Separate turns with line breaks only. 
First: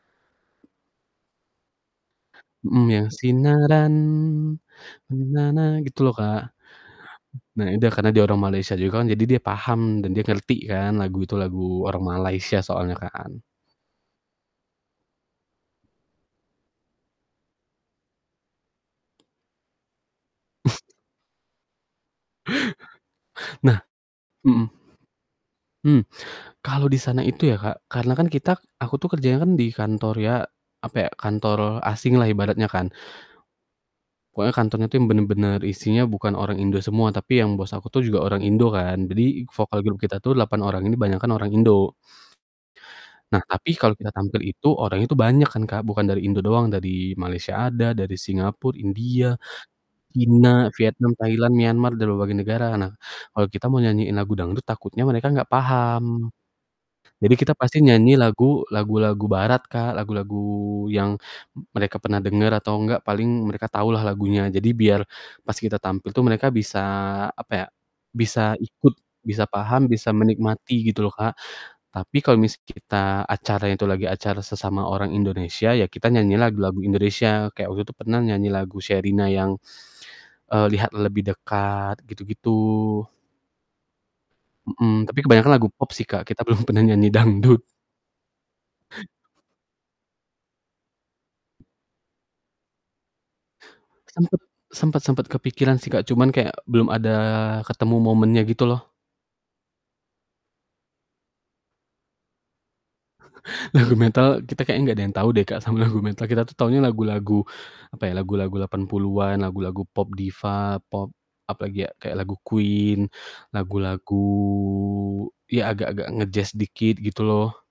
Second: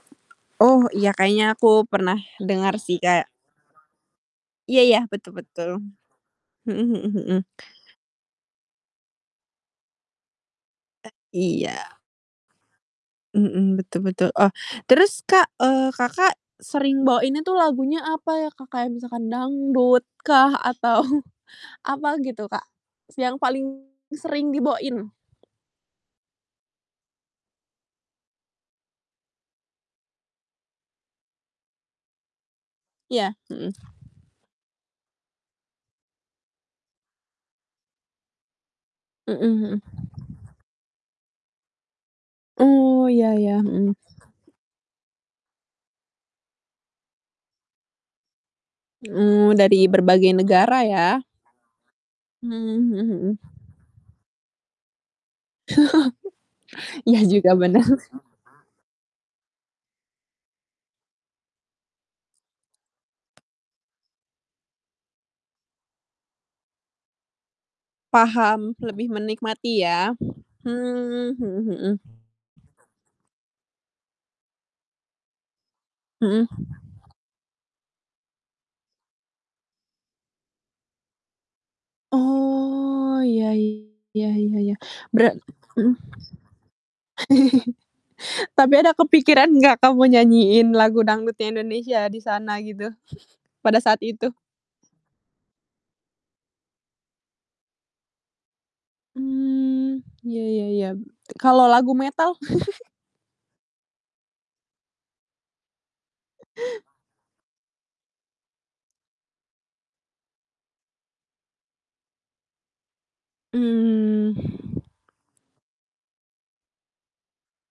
Oh, iya, kayaknya aku pernah dengar
Mhm,
sih,
yang,
kayak
"Sinaran."
Iya iya, betul betul,
Gitu loh, Kak.
mhm mhm mhm.
B nah, ya udah, karena dia orang Malaysia juga kan, jadi dia paham dan dia ngerti kan
Ah
lagu itu
iya.
lagu orang Malaysia soalnya kan.
Mmm, betul betul. Oh, terus, Kak, eee, Kakak sering bawainnya tuh lagunya apa ya, Kak? Kayak misalkan dangdut kah, atau apa gitu, Kak, s yang paling
Nah
sering
mhm.
dibawain?
Mmm. Kalau di sana itu ya, Kak, karena kan kita aku tuh kerjanya kan di kantor, ya, apa ya, kantor asing lah ibaratnya kan.
Iya, mhm.
Pokoknya kantornya tuh bener-bener isinya bukan orang Indo semua, tapi yang bos aku tuh juga orang Indo kan.
Mhm
Jadi vokal
mhm.
group kita tuh 8 orang ini banyakan orang Indo.
Oh, ya
Nah,
ya,
tapi kalau
mhm.
kita tampil itu, orangnya tuh banyak kan, Kak, bukan dari Indo doang, dari Malaysia ada, dari Singapore, India,
Mmm, dari berbagai
Cina,
negara
Vietnam,
ya?
Thailand, Myanmar, dan berbagai
Hmm,
negara. Nah,
mhm mhm.
kalau kita mau nyanyiin lagu dangdut, takutnya mereka enggak paham.
Iya
Jadi
juga,
kita pasti
bener.
nyanyi lagu lagu-lagu barat, Kak, lagu-lagu yang mereka pernah denger atau enggak paling mereka tahu lah lagunya, jadi biar pas kita tampil tuh mereka bisa, apa ya, bisa
Paham,
ikut,
lebih
bisa
menikmati
paham,
ya?
bisa menikmati, gitu loh,
Hmm,
Kak.
mhm mhm.
Tapi kalau misalnya kita acara itu lagi acara sesama orang Indonesia, ya kita nyanyi
Mhm.
lagu-lagu Indonesia, kayak waktu itu pernah nyanyi lagu Sherina yang, eee, "Lihat lebih dekat," gitu-gitu.
Oh, iya iya iya iya.
Mhm, tapi
Berat
kebanyakan lagu pop
mhm.
sih, Kak, kita belum pernah nyanyi dangdut.
Tapi ada kepikiran enggak kamu nyanyiin lagu dangdutnya Indonesia di sana gitu, pada saat itu?
Sempet sempet sempet kepikiran sih, Kak, cuman kayak belum ada ketemu momennya gitu loh.
Mmm, iya iya iya. Kalau lagu metal?
Lagu metal kita kayaknya enggak ada yang tau deh, Kak, sama lagu metal, kita tuh taunya lagu-lagu apa ya, lagu-lagu 80-an, lagu-lagu pop diva, pop, apalagi ya, kayak lagu Queen, lagu-lagu
Mmm.
ya agak-agak nge-jazz dikit, gitu loh.